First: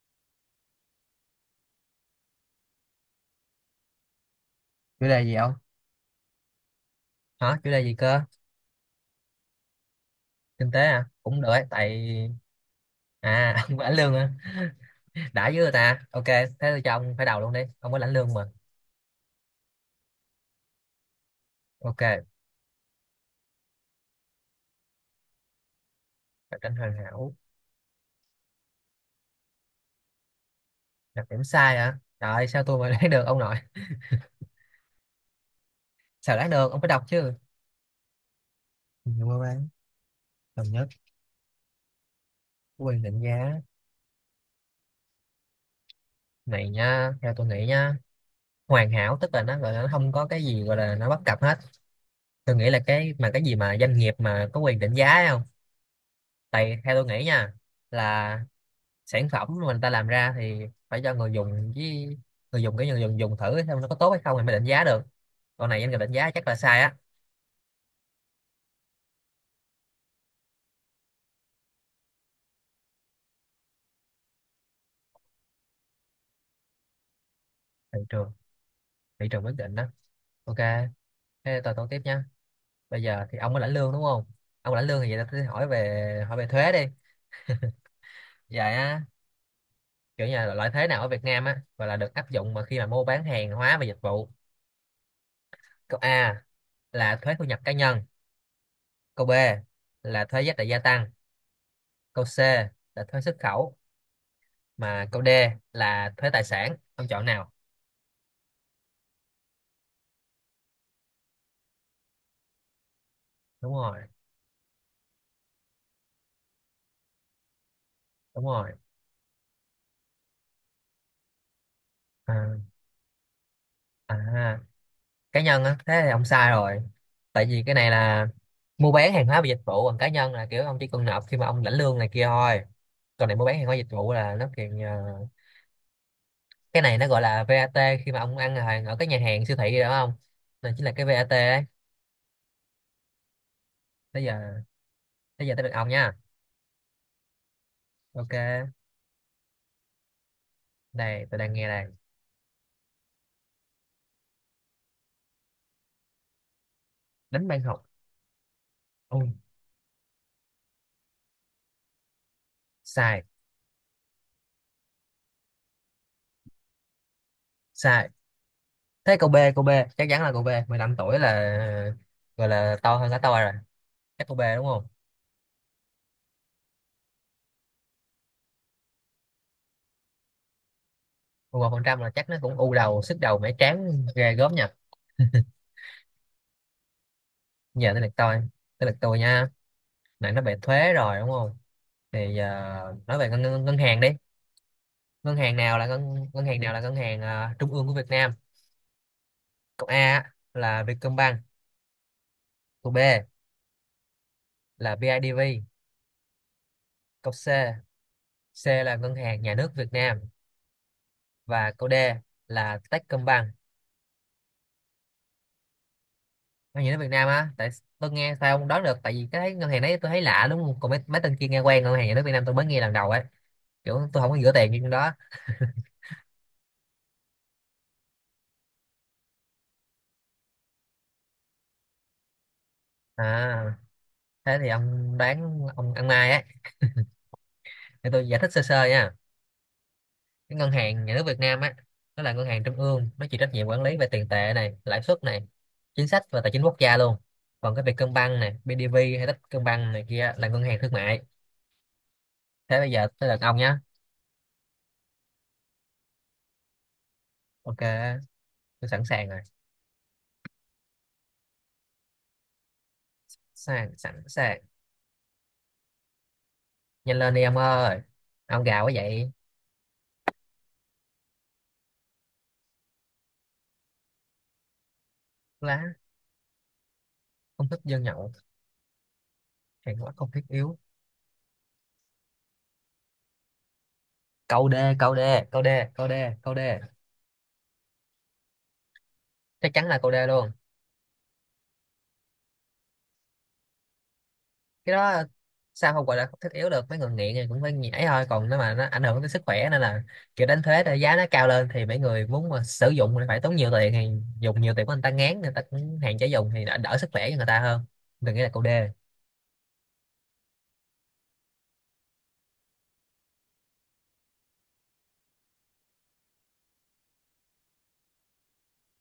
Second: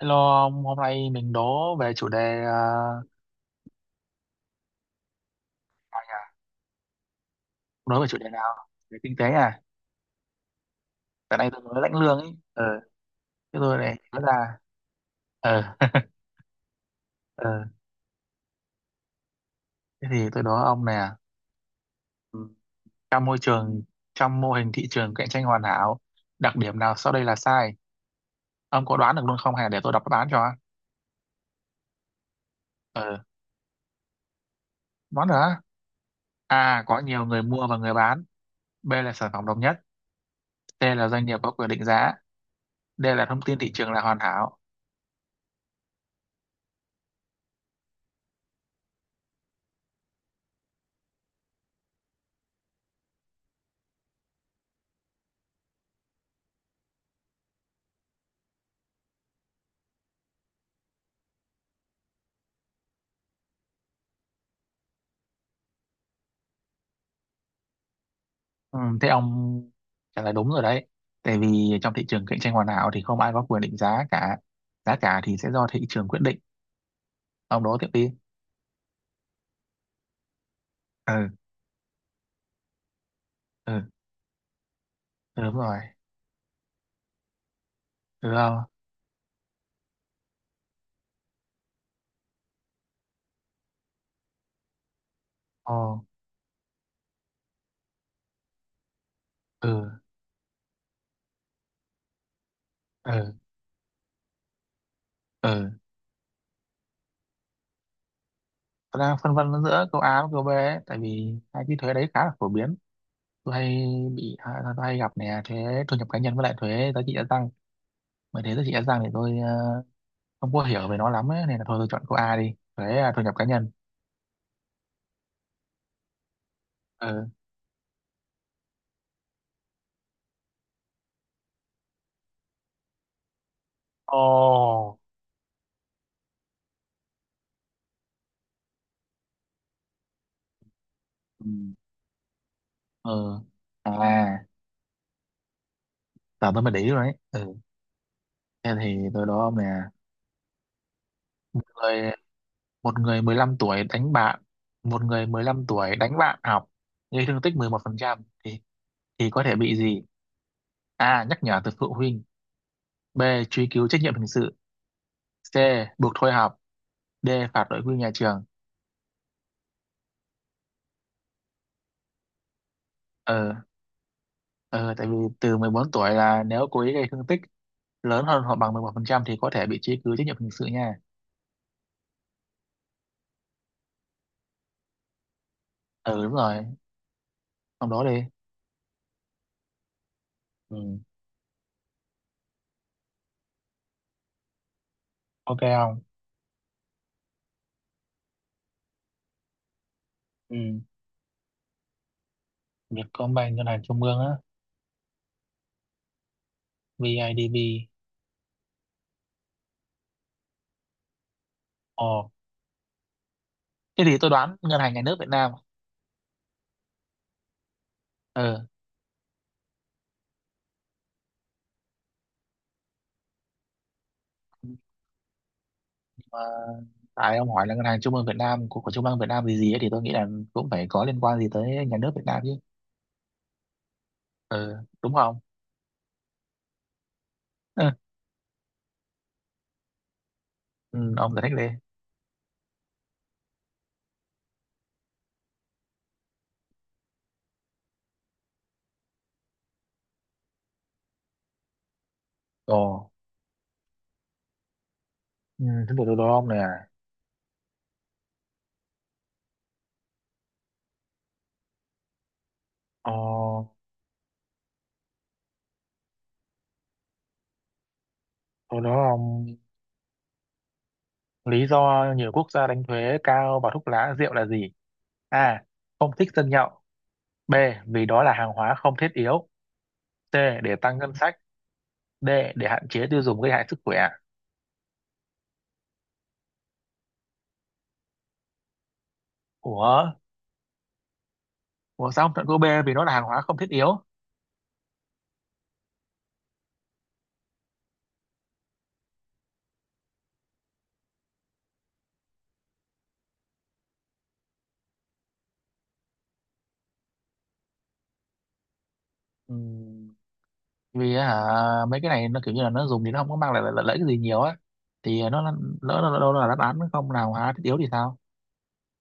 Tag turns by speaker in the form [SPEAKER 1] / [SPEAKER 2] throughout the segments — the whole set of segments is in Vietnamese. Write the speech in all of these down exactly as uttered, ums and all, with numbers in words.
[SPEAKER 1] Hello ông, hôm nay mình đố về chủ đề uh,
[SPEAKER 2] Chủ đề gì không? Hả, chủ đề gì
[SPEAKER 1] đố về chủ
[SPEAKER 2] cơ?
[SPEAKER 1] đề nào? Về kinh tế à?
[SPEAKER 2] Kinh tế à,
[SPEAKER 1] Tại
[SPEAKER 2] cũng được
[SPEAKER 1] nay tôi
[SPEAKER 2] ấy.
[SPEAKER 1] mới lãnh
[SPEAKER 2] Tại
[SPEAKER 1] lương ấy. Ờ,
[SPEAKER 2] à,
[SPEAKER 1] thế tôi
[SPEAKER 2] ông lãnh
[SPEAKER 1] này
[SPEAKER 2] lương
[SPEAKER 1] nói
[SPEAKER 2] à.
[SPEAKER 1] ra.
[SPEAKER 2] Đã với người
[SPEAKER 1] Ờ,
[SPEAKER 2] ta, ok, thế tôi cho ông phải đầu luôn đi,
[SPEAKER 1] ờ.
[SPEAKER 2] ông có lãnh lương mà.
[SPEAKER 1] Thế thì tôi đố ông nè.
[SPEAKER 2] Ok, cạnh
[SPEAKER 1] Ừ. Trong môi trường, trong mô hình thị trường cạnh tranh hoàn hảo, đặc
[SPEAKER 2] tranh
[SPEAKER 1] điểm
[SPEAKER 2] hoàn
[SPEAKER 1] nào sau đây
[SPEAKER 2] hảo.
[SPEAKER 1] là sai? Ông có đoán được luôn không? Hay để tôi đọc đáp án cho?
[SPEAKER 2] Đặc điểm sai hả, trời ơi, sao tôi mà đoán được
[SPEAKER 1] Ờ,
[SPEAKER 2] ông nội.
[SPEAKER 1] đoán được á?
[SPEAKER 2] Sao đoán được, ông
[SPEAKER 1] A.
[SPEAKER 2] phải
[SPEAKER 1] Có
[SPEAKER 2] đọc
[SPEAKER 1] nhiều
[SPEAKER 2] chứ.
[SPEAKER 1] người mua và người bán. B là
[SPEAKER 2] Nhiều
[SPEAKER 1] sản
[SPEAKER 2] mua
[SPEAKER 1] phẩm đồng
[SPEAKER 2] bán.
[SPEAKER 1] nhất.
[SPEAKER 2] Đồng
[SPEAKER 1] C
[SPEAKER 2] nhất.
[SPEAKER 1] là doanh nghiệp có quyền định giá.
[SPEAKER 2] Quyền
[SPEAKER 1] D
[SPEAKER 2] định
[SPEAKER 1] là thông tin
[SPEAKER 2] giá.
[SPEAKER 1] thị trường là hoàn hảo.
[SPEAKER 2] Này nha, theo tôi nghĩ nha, hoàn hảo tức là nó gọi là nó không có cái gì gọi là nó bất cập hết. Tôi nghĩ là cái mà cái gì mà doanh nghiệp mà có quyền định giá ấy không. Tại theo tôi nghĩ nha, là sản phẩm mà người ta làm ra thì phải cho người dùng với người dùng, cái người dùng dùng thử xem nó có tốt hay không thì mới định giá được. Còn này anh định giá chắc là sai á.
[SPEAKER 1] Ừ, thế ông trả lời đúng rồi đấy. Tại vì trong thị trường cạnh tranh hoàn hảo thì không ai có quyền định giá cả. Giá cả thì sẽ do thị trường quyết định. Ông đố tiếp
[SPEAKER 2] Thị
[SPEAKER 1] đi.
[SPEAKER 2] trường, thị trường quyết định đó. Ok,
[SPEAKER 1] Ừ,
[SPEAKER 2] thế tôi tôi tiếp nha. Bây giờ thì ông có lãnh
[SPEAKER 1] ừ,
[SPEAKER 2] lương đúng không? Ông lãnh lương thì vậy
[SPEAKER 1] ừ,
[SPEAKER 2] tôi
[SPEAKER 1] đúng
[SPEAKER 2] hỏi
[SPEAKER 1] rồi.
[SPEAKER 2] về hỏi về thuế đi.
[SPEAKER 1] Ừ, không?
[SPEAKER 2] Vậy á, kiểu như là loại thuế nào ở Việt Nam á, gọi là được áp dụng mà khi mà mua bán hàng hóa và dịch vụ.
[SPEAKER 1] Ồ,
[SPEAKER 2] Câu A là thuế thu nhập cá nhân. Câu B
[SPEAKER 1] ừ,
[SPEAKER 2] là thuế giá trị gia tăng. Câu C là thuế
[SPEAKER 1] ừ,
[SPEAKER 2] xuất khẩu. Mà câu D
[SPEAKER 1] ừ.
[SPEAKER 2] là thuế tài sản. Ông chọn nào?
[SPEAKER 1] Tôi đang phân vân giữa câu A với câu B ấy, tại vì hai cái thuế đấy khá là phổ biến. Tôi
[SPEAKER 2] Đúng
[SPEAKER 1] hay
[SPEAKER 2] rồi,
[SPEAKER 1] bị, à, tôi hay gặp nè, thuế thu nhập cá nhân với lại thuế giá trị gia tăng. Mà
[SPEAKER 2] đúng
[SPEAKER 1] thuế giá
[SPEAKER 2] rồi.
[SPEAKER 1] trị gia tăng thì tôi ờ, không có hiểu về nó lắm ấy, nên là thôi tôi chọn câu A đi.
[SPEAKER 2] À,
[SPEAKER 1] Thuế à, thu nhập cá nhân.
[SPEAKER 2] à, cá nhân á, thế thì ông sai rồi.
[SPEAKER 1] Ừ.
[SPEAKER 2] Tại vì cái này là mua bán hàng hóa và dịch vụ, còn cá nhân là kiểu ông chỉ cần nộp khi mà ông lãnh lương này kia thôi. Còn này mua bán hàng hóa dịch vụ là nó kiện ờ,
[SPEAKER 1] Ồ.
[SPEAKER 2] cái này nó gọi là vát, khi mà ông ăn hàng ở các nhà hàng siêu thị rồi đúng không, này chính là cái vát
[SPEAKER 1] Ừ.
[SPEAKER 2] ấy.
[SPEAKER 1] Ừ,
[SPEAKER 2] Bây
[SPEAKER 1] à,
[SPEAKER 2] giờ, bây giờ tới được ông nha.
[SPEAKER 1] tao tao mới để ý rồi đấy. Ừ,
[SPEAKER 2] Ok,
[SPEAKER 1] thế thì tôi đó nè.
[SPEAKER 2] đây tôi đang nghe đây.
[SPEAKER 1] Người, một người mười lăm tuổi đánh bạn, một người mười lăm tuổi đánh bạn học, gây thương
[SPEAKER 2] Đánh
[SPEAKER 1] tích
[SPEAKER 2] ban
[SPEAKER 1] mười một
[SPEAKER 2] học.
[SPEAKER 1] phần trăm thì
[SPEAKER 2] Ôi,
[SPEAKER 1] thì có thể bị gì? A, nhắc nhở từ phụ huynh. B,
[SPEAKER 2] sai,
[SPEAKER 1] truy cứu trách nhiệm hình sự. C, buộc thôi học. D, phạt đội quy
[SPEAKER 2] sai.
[SPEAKER 1] nhà trường.
[SPEAKER 2] Thế câu B, câu B, chắc chắn là câu B. mười lăm tuổi là gọi là to hơn cả tôi rồi.
[SPEAKER 1] ờ
[SPEAKER 2] Chắc câu B đúng không?
[SPEAKER 1] ờ tại vì từ mười bốn tuổi là nếu cố ý gây thương tích lớn hơn hoặc bằng mười một phần trăm thì có thể bị truy cứu trách nhiệm hình sự nha.
[SPEAKER 2] Một phần trăm là chắc nó cũng u đầu sức đầu mẻ trán ghê gớm nha.
[SPEAKER 1] Ừ, đúng rồi, trong
[SPEAKER 2] Giờ tới
[SPEAKER 1] đó
[SPEAKER 2] lượt
[SPEAKER 1] đi.
[SPEAKER 2] tôi. Tới lượt tôi nha. Nãy nó về thuế
[SPEAKER 1] Ừ,
[SPEAKER 2] rồi đúng không? Thì giờ nói về ngân, ngân, ngân hàng đi. Ngân hàng
[SPEAKER 1] ok
[SPEAKER 2] nào là
[SPEAKER 1] không?
[SPEAKER 2] ngân, ngân hàng nào là ngân hàng à, trung ương của Việt Nam? Câu A
[SPEAKER 1] Ừ.
[SPEAKER 2] là Vietcombank. Câu B
[SPEAKER 1] Vietcombank ngân hàng trung ương á.
[SPEAKER 2] là bê i đê vê. Câu C,
[SPEAKER 1] bê i đê vê.
[SPEAKER 2] C là ngân hàng nhà nước Việt Nam. Và câu D
[SPEAKER 1] Ồ,
[SPEAKER 2] là Techcombank.
[SPEAKER 1] thế thì tôi đoán ngân hàng nhà nước Việt Nam.
[SPEAKER 2] Ngân nhà nước Việt Nam á. Tại tôi nghe sao
[SPEAKER 1] Ờ
[SPEAKER 2] không đoán được, tại vì cái ngân hàng đấy tôi thấy lạ đúng không, còn mấy, mấy tên kia nghe quen. Ngân hàng nhà nước Việt Nam tôi mới nghe lần đầu ấy, kiểu tôi không có gửi tiền như trong đó.
[SPEAKER 1] mà tại ông hỏi là ngân hàng trung ương Việt Nam của, của trung ương Việt Nam gì gì ấy, thì tôi nghĩ là cũng phải có liên quan gì tới nhà nước Việt Nam chứ.
[SPEAKER 2] À, thế thì
[SPEAKER 1] Ờ đúng
[SPEAKER 2] ông
[SPEAKER 1] không?
[SPEAKER 2] đoán ông ăn Mai á.
[SPEAKER 1] Ừ,
[SPEAKER 2] Để tôi giải thích sơ sơ nha. Cái ngân hàng nhà
[SPEAKER 1] ừ,
[SPEAKER 2] nước
[SPEAKER 1] ông
[SPEAKER 2] Việt
[SPEAKER 1] giải thích
[SPEAKER 2] Nam
[SPEAKER 1] đi.
[SPEAKER 2] á, nó là ngân hàng trung ương, nó chịu trách nhiệm quản lý về tiền tệ này, lãi suất này, chính sách và tài chính quốc gia luôn. Còn cái Vietcombank này, BIDV hay Techcombank này kia là ngân hàng thương mại. Thế
[SPEAKER 1] Ồ.
[SPEAKER 2] bây giờ tới lượt ông nhá.
[SPEAKER 1] Ừ, thế thì tôi đố ông này à.
[SPEAKER 2] Ok, tôi sẵn sàng rồi.
[SPEAKER 1] ờ
[SPEAKER 2] Sẵn sẵn sàng. Nhanh lên đi ông ơi, ông
[SPEAKER 1] tôi
[SPEAKER 2] gào
[SPEAKER 1] đố
[SPEAKER 2] quá vậy.
[SPEAKER 1] ông, lý do nhiều quốc gia đánh thuế cao vào thuốc lá rượu là gì? A,
[SPEAKER 2] Lá.
[SPEAKER 1] không thích dân nhậu. B,
[SPEAKER 2] Không thích dân
[SPEAKER 1] vì đó
[SPEAKER 2] nhậu.
[SPEAKER 1] là hàng hóa không thiết yếu.
[SPEAKER 2] Hàng hóa không
[SPEAKER 1] C,
[SPEAKER 2] thiết
[SPEAKER 1] để
[SPEAKER 2] yếu.
[SPEAKER 1] tăng ngân sách. D. Để hạn chế tiêu dùng gây hại sức khỏe.
[SPEAKER 2] Câu D, câu D, câu D, câu D, câu D, chắc chắn là câu
[SPEAKER 1] Ủa?
[SPEAKER 2] D luôn.
[SPEAKER 1] Ủa sao không chọn câu B vì nó là hàng hóa không thiết yếu?
[SPEAKER 2] Cái đó sao không gọi là không thiết yếu được, mấy người nghiện thì cũng phải nhảy thôi. Còn nếu mà nó ảnh hưởng tới sức khỏe nên là kiểu đánh thuế là giá nó cao lên thì mấy người muốn mà sử dụng thì phải tốn nhiều tiền, thì dùng nhiều tiền của người ta ngán, người ta cũng hạn chế dùng thì đã đỡ sức khỏe cho người ta hơn. Đừng nghĩ là câu đê.
[SPEAKER 1] Ừm, vì hả, mấy cái này nó kiểu như là nó dùng thì nó không có mang lại lợi, lợi, lợi ích gì nhiều á. Thì nó là- lỡ nó đâu là đáp án không là hàng hóa thiết yếu thì sao?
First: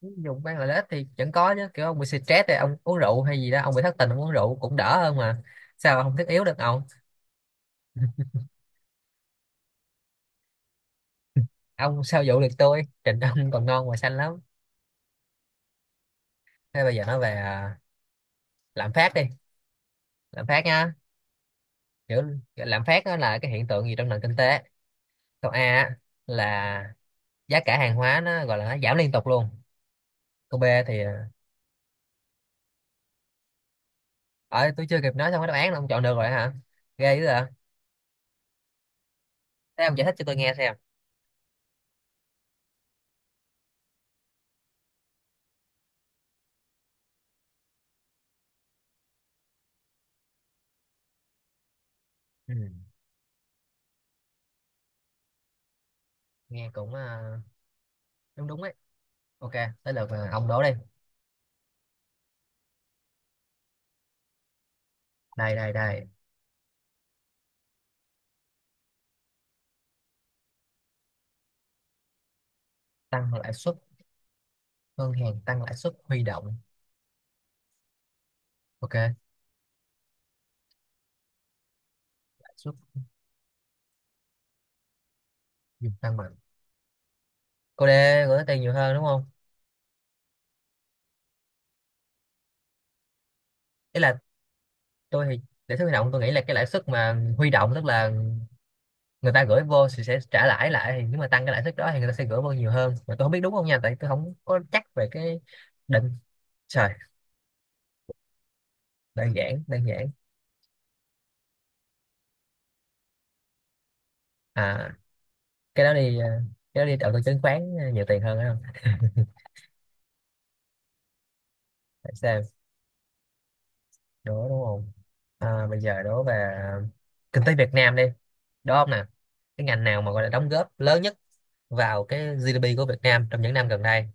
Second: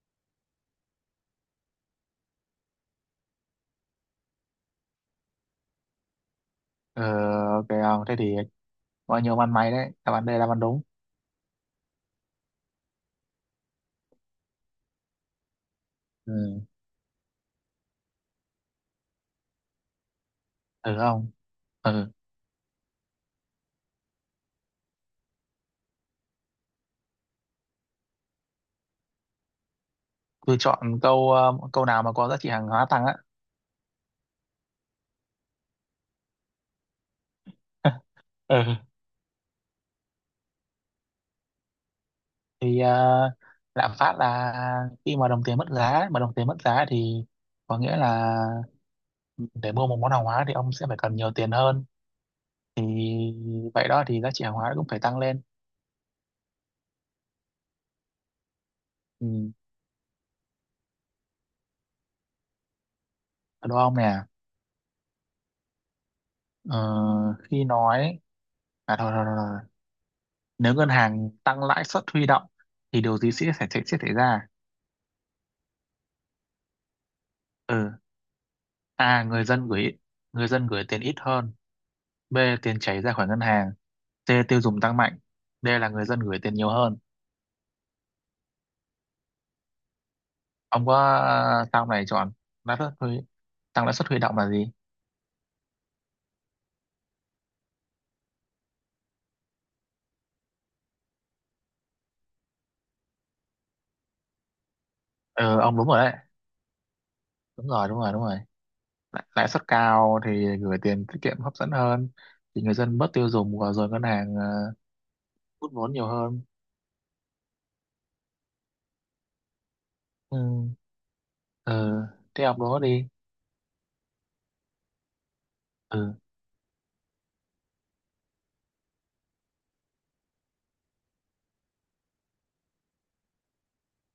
[SPEAKER 2] Dùng bán lợi ích thì vẫn có chứ, kiểu ông bị stress thì ông uống rượu, hay gì đó ông bị thất tình ông uống rượu cũng đỡ hơn mà. Sao mà không thiết yếu được ông.
[SPEAKER 1] Ờ, ok không? Thế thì bao nhiêu ăn mày đấy. Đáp án D là đáp án đúng.
[SPEAKER 2] Ông sao dụ được tôi, trình ông còn ngon và xanh lắm.
[SPEAKER 1] Ừ.
[SPEAKER 2] Thế bây giờ nói về à, lạm phát đi, lạm phát nha.
[SPEAKER 1] Ừ không? Ừ.
[SPEAKER 2] Kiểu lạm phát đó là cái hiện tượng gì trong nền kinh tế. Câu A á, là giá cả hàng hóa nó gọi là nó giảm liên tục luôn.
[SPEAKER 1] Tôi
[SPEAKER 2] Câu B thì
[SPEAKER 1] chọn
[SPEAKER 2] ờ,
[SPEAKER 1] câu ờ, câu nào mà có giá trị hàng hóa tăng á.
[SPEAKER 2] ở tôi chưa kịp nói xong cái đáp án là ông chọn được rồi hả, ghê dữ à.
[SPEAKER 1] Ừ.
[SPEAKER 2] Thế ông giải thích cho tôi nghe xem.
[SPEAKER 1] Thì ờ, lạm phát là khi mà đồng tiền mất giá, mà đồng tiền mất giá thì có nghĩa là để mua một món hàng hóa thì ông sẽ phải cần nhiều tiền hơn,
[SPEAKER 2] Ừ.
[SPEAKER 1] thì vậy đó thì giá trị hàng hóa cũng phải tăng lên.
[SPEAKER 2] Nghe cũng ờ, đúng đúng ấy. Ok,
[SPEAKER 1] Ừ,
[SPEAKER 2] tới lượt ờ, ông đố đi.
[SPEAKER 1] đúng không nè?
[SPEAKER 2] Đây, đây, đây.
[SPEAKER 1] ờ, khi nói à, thôi, thôi, thôi, thôi. Nếu ngân hàng tăng lãi suất huy động thì điều gì
[SPEAKER 2] Tăng lãi
[SPEAKER 1] sẽ xảy
[SPEAKER 2] suất,
[SPEAKER 1] sẽ, sẽ xảy ra?
[SPEAKER 2] ngân hàng tăng lãi suất huy động.
[SPEAKER 1] Ừ.
[SPEAKER 2] Ok, lãi
[SPEAKER 1] A, người dân gửi người dân gửi tiền ít hơn. B,
[SPEAKER 2] suất.
[SPEAKER 1] tiền chảy ra khỏi ngân hàng. C, tiêu dùng tăng mạnh. D là
[SPEAKER 2] Dùng
[SPEAKER 1] người
[SPEAKER 2] tăng
[SPEAKER 1] dân
[SPEAKER 2] mạnh.
[SPEAKER 1] gửi tiền nhiều hơn.
[SPEAKER 2] Cô D, gửi tiền nhiều hơn đúng không?
[SPEAKER 1] Ông có ờ, sao này chọn lãi suất huy tăng lãi
[SPEAKER 2] Ý
[SPEAKER 1] suất
[SPEAKER 2] là
[SPEAKER 1] huy động là gì?
[SPEAKER 2] tôi thì lãi suất huy động tôi nghĩ là cái lãi suất mà huy động, tức là người ta gửi vô thì sẽ trả lãi lại, thì nếu mà tăng cái lãi suất đó thì người ta sẽ gửi vô nhiều hơn. Mà tôi không biết đúng không nha, tại tôi không có chắc về cái
[SPEAKER 1] Ừ, ông đúng rồi
[SPEAKER 2] định.
[SPEAKER 1] đấy.
[SPEAKER 2] Trời.
[SPEAKER 1] Đúng rồi đúng rồi đúng rồi. Lãi
[SPEAKER 2] Đơn
[SPEAKER 1] Lãi suất
[SPEAKER 2] giản, đơn giản.
[SPEAKER 1] cao thì gửi tiền tiết kiệm hấp dẫn hơn, thì người dân bớt tiêu dùng và rồi ngân hàng ờ,
[SPEAKER 2] À,
[SPEAKER 1] hút
[SPEAKER 2] cái
[SPEAKER 1] vốn
[SPEAKER 2] đó
[SPEAKER 1] nhiều
[SPEAKER 2] đi à,
[SPEAKER 1] hơn.
[SPEAKER 2] cái đó đi đầu tư chứng khoán à, nhiều tiền hơn phải không?
[SPEAKER 1] Ừ. Ừ,
[SPEAKER 2] Để xem.
[SPEAKER 1] thế học đó đi.
[SPEAKER 2] Đố đúng không? à, bây giờ
[SPEAKER 1] Ừ.
[SPEAKER 2] đố về à, kinh tế Việt Nam đi. Đó không nè. Cái ngành nào mà gọi là đóng góp lớn nhất vào cái giê đê pê của Việt Nam trong những năm gần đây?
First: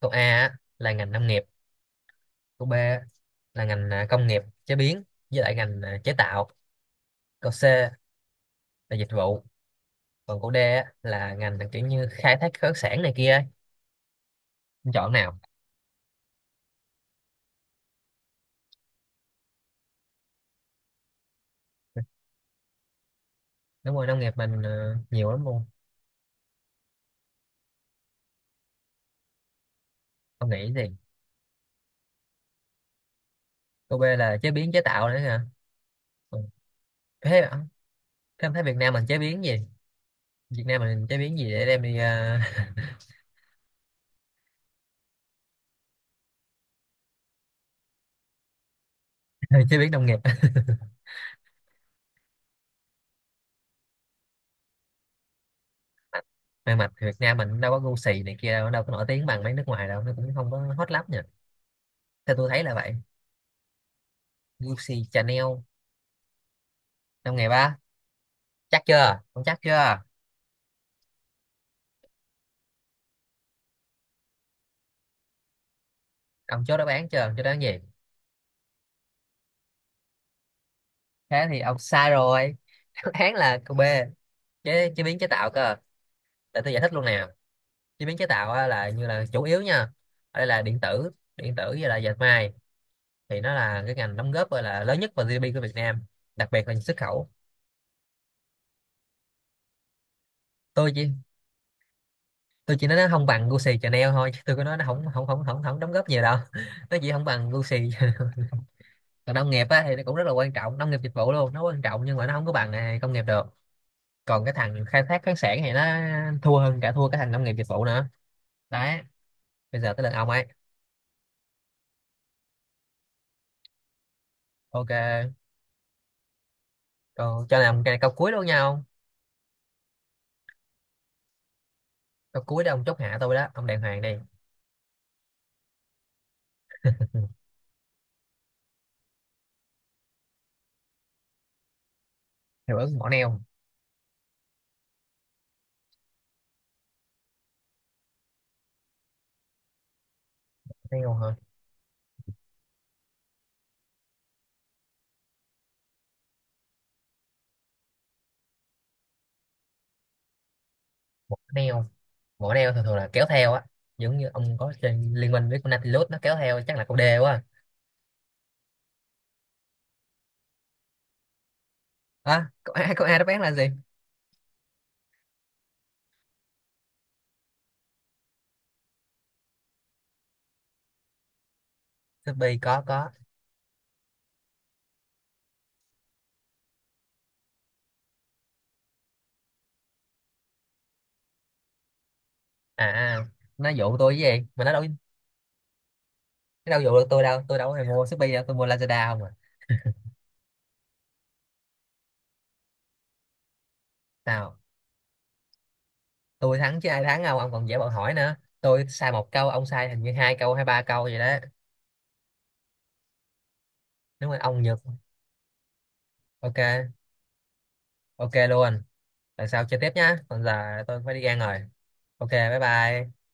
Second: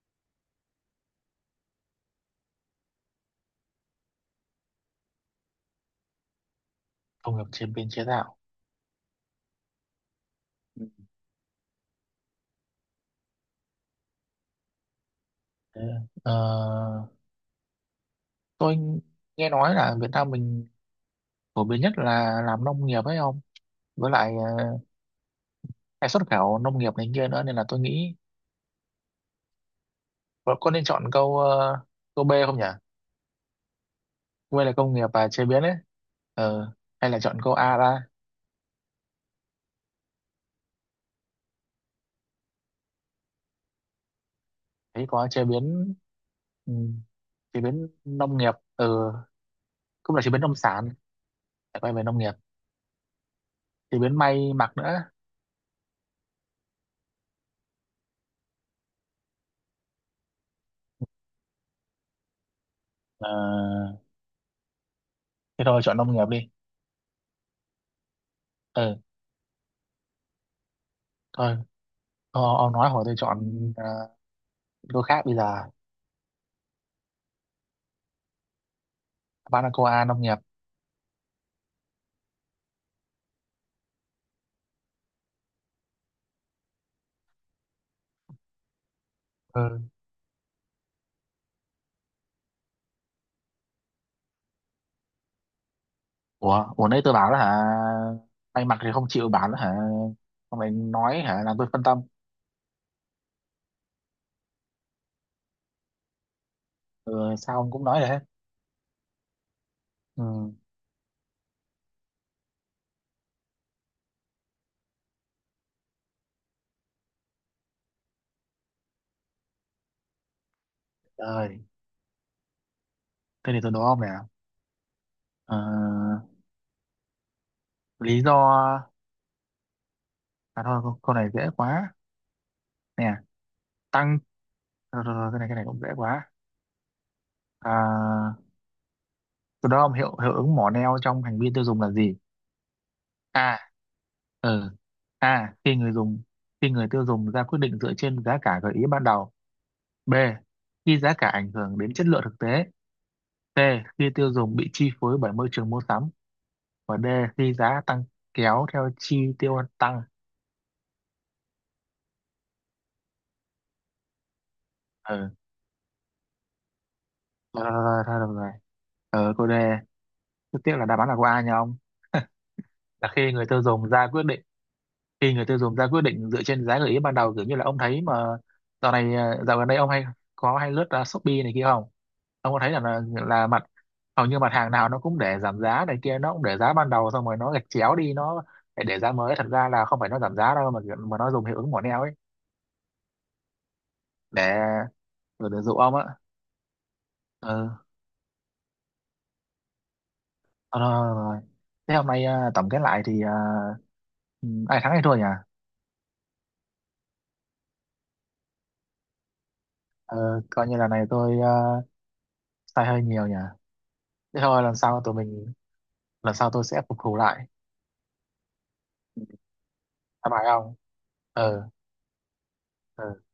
[SPEAKER 2] Câu A á, là ngành nông nghiệp. Câu B á, là ngành à, công nghiệp chế biến với lại ngành à, chế tạo.
[SPEAKER 1] Công nghiệp
[SPEAKER 2] Câu C
[SPEAKER 1] chế biến chế
[SPEAKER 2] là
[SPEAKER 1] tạo.
[SPEAKER 2] dịch vụ. Còn cô D
[SPEAKER 1] Ừ.
[SPEAKER 2] á, là ngành là kiểu như khai thác khoáng sản này kia ấy. Em chọn nào?
[SPEAKER 1] Ừ. Ờ, tôi nghe nói là Việt Nam mình phổ biến nhất là làm nông nghiệp ấy không,
[SPEAKER 2] Đúng rồi,
[SPEAKER 1] với
[SPEAKER 2] nông nghiệp
[SPEAKER 1] lại
[SPEAKER 2] mình
[SPEAKER 1] ờ,
[SPEAKER 2] ờ, nhiều lắm luôn.
[SPEAKER 1] hay xuất khẩu nông nghiệp này kia nữa nên là tôi nghĩ
[SPEAKER 2] Ông
[SPEAKER 1] bọn
[SPEAKER 2] nghĩ
[SPEAKER 1] con
[SPEAKER 2] gì?
[SPEAKER 1] nên chọn câu ờ, câu B không nhỉ?
[SPEAKER 2] Cô B là chế
[SPEAKER 1] Quê
[SPEAKER 2] biến
[SPEAKER 1] là
[SPEAKER 2] chế
[SPEAKER 1] công nghiệp
[SPEAKER 2] tạo nữa
[SPEAKER 1] và
[SPEAKER 2] hả?
[SPEAKER 1] chế biến ấy.
[SPEAKER 2] Ừ.
[SPEAKER 1] Ờ, hay là chọn
[SPEAKER 2] Thế hả?
[SPEAKER 1] câu A ra?
[SPEAKER 2] Thế em thấy Việt Nam mình chế biến gì? Việt Nam mình chế biến gì để đem đi ờ,
[SPEAKER 1] Thấy có chế biến. Ừ, chế biến nông nghiệp. Ừ,
[SPEAKER 2] chế biến nông
[SPEAKER 1] cũng
[SPEAKER 2] nghiệp.
[SPEAKER 1] là chế biến nông sản, lại quay về nông nghiệp, chế biến may mặc nữa.
[SPEAKER 2] May mặt thì Việt Nam mình đâu có gu xì này kia đâu, đâu có nổi tiếng bằng mấy nước ngoài đâu, nó cũng không có hot lắm nhỉ. Theo tôi thấy là vậy.
[SPEAKER 1] Ờ,
[SPEAKER 2] Gu xì Chanel.
[SPEAKER 1] thế thôi chọn nông nghiệp đi.
[SPEAKER 2] Trong ngày ba, chắc
[SPEAKER 1] Ừ,
[SPEAKER 2] chưa ông, chắc chưa?
[SPEAKER 1] thôi, ô- ông nói hồi tôi chọn ờ, đôi khác bây giờ.
[SPEAKER 2] Ông chốt đáp án chưa, ông chốt đáp án gì?
[SPEAKER 1] Banacoa nông nghiệp.
[SPEAKER 2] Thế thì ông sai rồi. Đáp án là cô B, chế, chế biến chế tạo cơ. Để tôi giải thích luôn nè. Chế biến chế tạo á, là như là chủ yếu nha,
[SPEAKER 1] Ừ.
[SPEAKER 2] ở đây là điện tử, điện tử với là dệt may, thì nó là cái ngành đóng góp gọi là lớn nhất vào giê đê pê của Việt Nam, đặc
[SPEAKER 1] Ủa,
[SPEAKER 2] biệt là
[SPEAKER 1] ủa
[SPEAKER 2] xuất
[SPEAKER 1] nãy tôi
[SPEAKER 2] khẩu.
[SPEAKER 1] bảo đó hả? May mặc thì không chịu bảo đó hả, ông lại
[SPEAKER 2] tôi chỉ
[SPEAKER 1] nói hả làm tôi phân tâm.
[SPEAKER 2] tôi chỉ nói nó không bằng Gucci Chanel thôi, chứ tôi có nói nó không không không không không đóng góp nhiều đâu. Nó chỉ không
[SPEAKER 1] Ừ,
[SPEAKER 2] bằng
[SPEAKER 1] sao ông
[SPEAKER 2] Gucci.
[SPEAKER 1] cũng nói đấy.
[SPEAKER 2] Còn nông nghiệp á, thì nó cũng rất là quan
[SPEAKER 1] Ừ,
[SPEAKER 2] trọng, nông nghiệp dịch vụ luôn nó quan trọng, nhưng mà nó không có bằng à, công nghiệp được. Còn cái thằng khai thác khoáng sản thì nó thua, hơn cả thua cái thằng nông nghiệp dịch vụ nữa. Đấy, bây giờ tới lượt ông ấy.
[SPEAKER 1] rồi, thế thì tôi đố ông nè.
[SPEAKER 2] Ok,
[SPEAKER 1] Ờ,
[SPEAKER 2] còn cho làm cái câu
[SPEAKER 1] lý
[SPEAKER 2] cuối
[SPEAKER 1] do
[SPEAKER 2] luôn nha ông.
[SPEAKER 1] à thôi, câu câu này dễ quá.
[SPEAKER 2] Câu cuối đó, ông chốt hạ
[SPEAKER 1] Nè,
[SPEAKER 2] tôi đó, ông đàng hoàng đi.
[SPEAKER 1] tăng, rồi, rồi, rồi, cái này cái này cũng dễ quá. À, từ đó ông hiệu hiệu ứng mỏ neo trong hành vi tiêu dùng là gì?
[SPEAKER 2] Hiệu ứng mỏ neo.
[SPEAKER 1] A. Ờ. A. Khi người dùng khi người tiêu dùng ra quyết định dựa trên giá cả gợi ý ban đầu. B. Khi giá
[SPEAKER 2] Neo
[SPEAKER 1] cả
[SPEAKER 2] hả?
[SPEAKER 1] ảnh hưởng đến chất lượng thực tế. C. Khi tiêu dùng bị chi phối bởi môi trường mua sắm. Và D. Khi giá tăng kéo theo chi tiêu tăng.
[SPEAKER 2] Mỏ neo, mỏ neo thường thường là kéo theo á, giống như ông có trên
[SPEAKER 1] Ờ.
[SPEAKER 2] liên minh với con Nautilus nó kéo theo. Chắc là câu D quá.
[SPEAKER 1] Ờ, thôi được rồi. rồi. Ờ, cô D. Rất tiếc là đáp án là cô A nha ông.
[SPEAKER 2] À câu A, câu
[SPEAKER 1] Là
[SPEAKER 2] A đáp
[SPEAKER 1] khi
[SPEAKER 2] án
[SPEAKER 1] người
[SPEAKER 2] là
[SPEAKER 1] tiêu
[SPEAKER 2] gì?
[SPEAKER 1] dùng ra quyết định Khi người tiêu dùng ra quyết định dựa trên giá gợi ý ban đầu, kiểu như là ông thấy mà dạo này à, dạo gần đây ông hay có hay lướt à, Shopee này kia không? Ông
[SPEAKER 2] Shopee
[SPEAKER 1] có thấy là
[SPEAKER 2] có,
[SPEAKER 1] là,
[SPEAKER 2] có.
[SPEAKER 1] là mặt hầu như mặt hàng nào nó cũng để giảm giá này kia, nó cũng để giá ban đầu xong rồi nó gạch chéo đi, nó để để giá mới, thật ra là không phải nó giảm giá đâu mà mà nó dùng hiệu ứng mỏ neo ấy,
[SPEAKER 2] À, à, nó dụ tôi với
[SPEAKER 1] để
[SPEAKER 2] gì mà nó đâu.
[SPEAKER 1] để, để dụ ông á.
[SPEAKER 2] Nó đâu dụ được tôi đâu,
[SPEAKER 1] Ừ.
[SPEAKER 2] tôi đâu có hề mua Shopee đâu, tôi mua Lazada không à.
[SPEAKER 1] Ờ, rồi, rồi. rồi. Thế hôm nay à, tổng kết lại thì à, ừ,
[SPEAKER 2] Nào.
[SPEAKER 1] ai thắng ai thua nhỉ?
[SPEAKER 2] Tôi thắng chứ ai thắng, không ông còn dễ bọn hỏi nữa, tôi sai một câu, ông sai hình như hai
[SPEAKER 1] Ờ,
[SPEAKER 2] câu hay
[SPEAKER 1] coi như
[SPEAKER 2] ba
[SPEAKER 1] là
[SPEAKER 2] câu
[SPEAKER 1] này
[SPEAKER 2] vậy đó.
[SPEAKER 1] tôi à, sai hơi nhiều nhỉ.
[SPEAKER 2] Đúng rồi
[SPEAKER 1] Thế
[SPEAKER 2] ông
[SPEAKER 1] thôi lần
[SPEAKER 2] nhược.
[SPEAKER 1] sau tụi mình lần sau tôi sẽ
[SPEAKER 2] Ok.
[SPEAKER 1] phục thù lại.
[SPEAKER 2] Ok luôn. Lần sau chơi tiếp nhá,
[SPEAKER 1] Hà Nội
[SPEAKER 2] còn
[SPEAKER 1] không?
[SPEAKER 2] giờ tôi phải đi ăn rồi.
[SPEAKER 1] Ừ.
[SPEAKER 2] Ok, bye bye.
[SPEAKER 1] Ừ.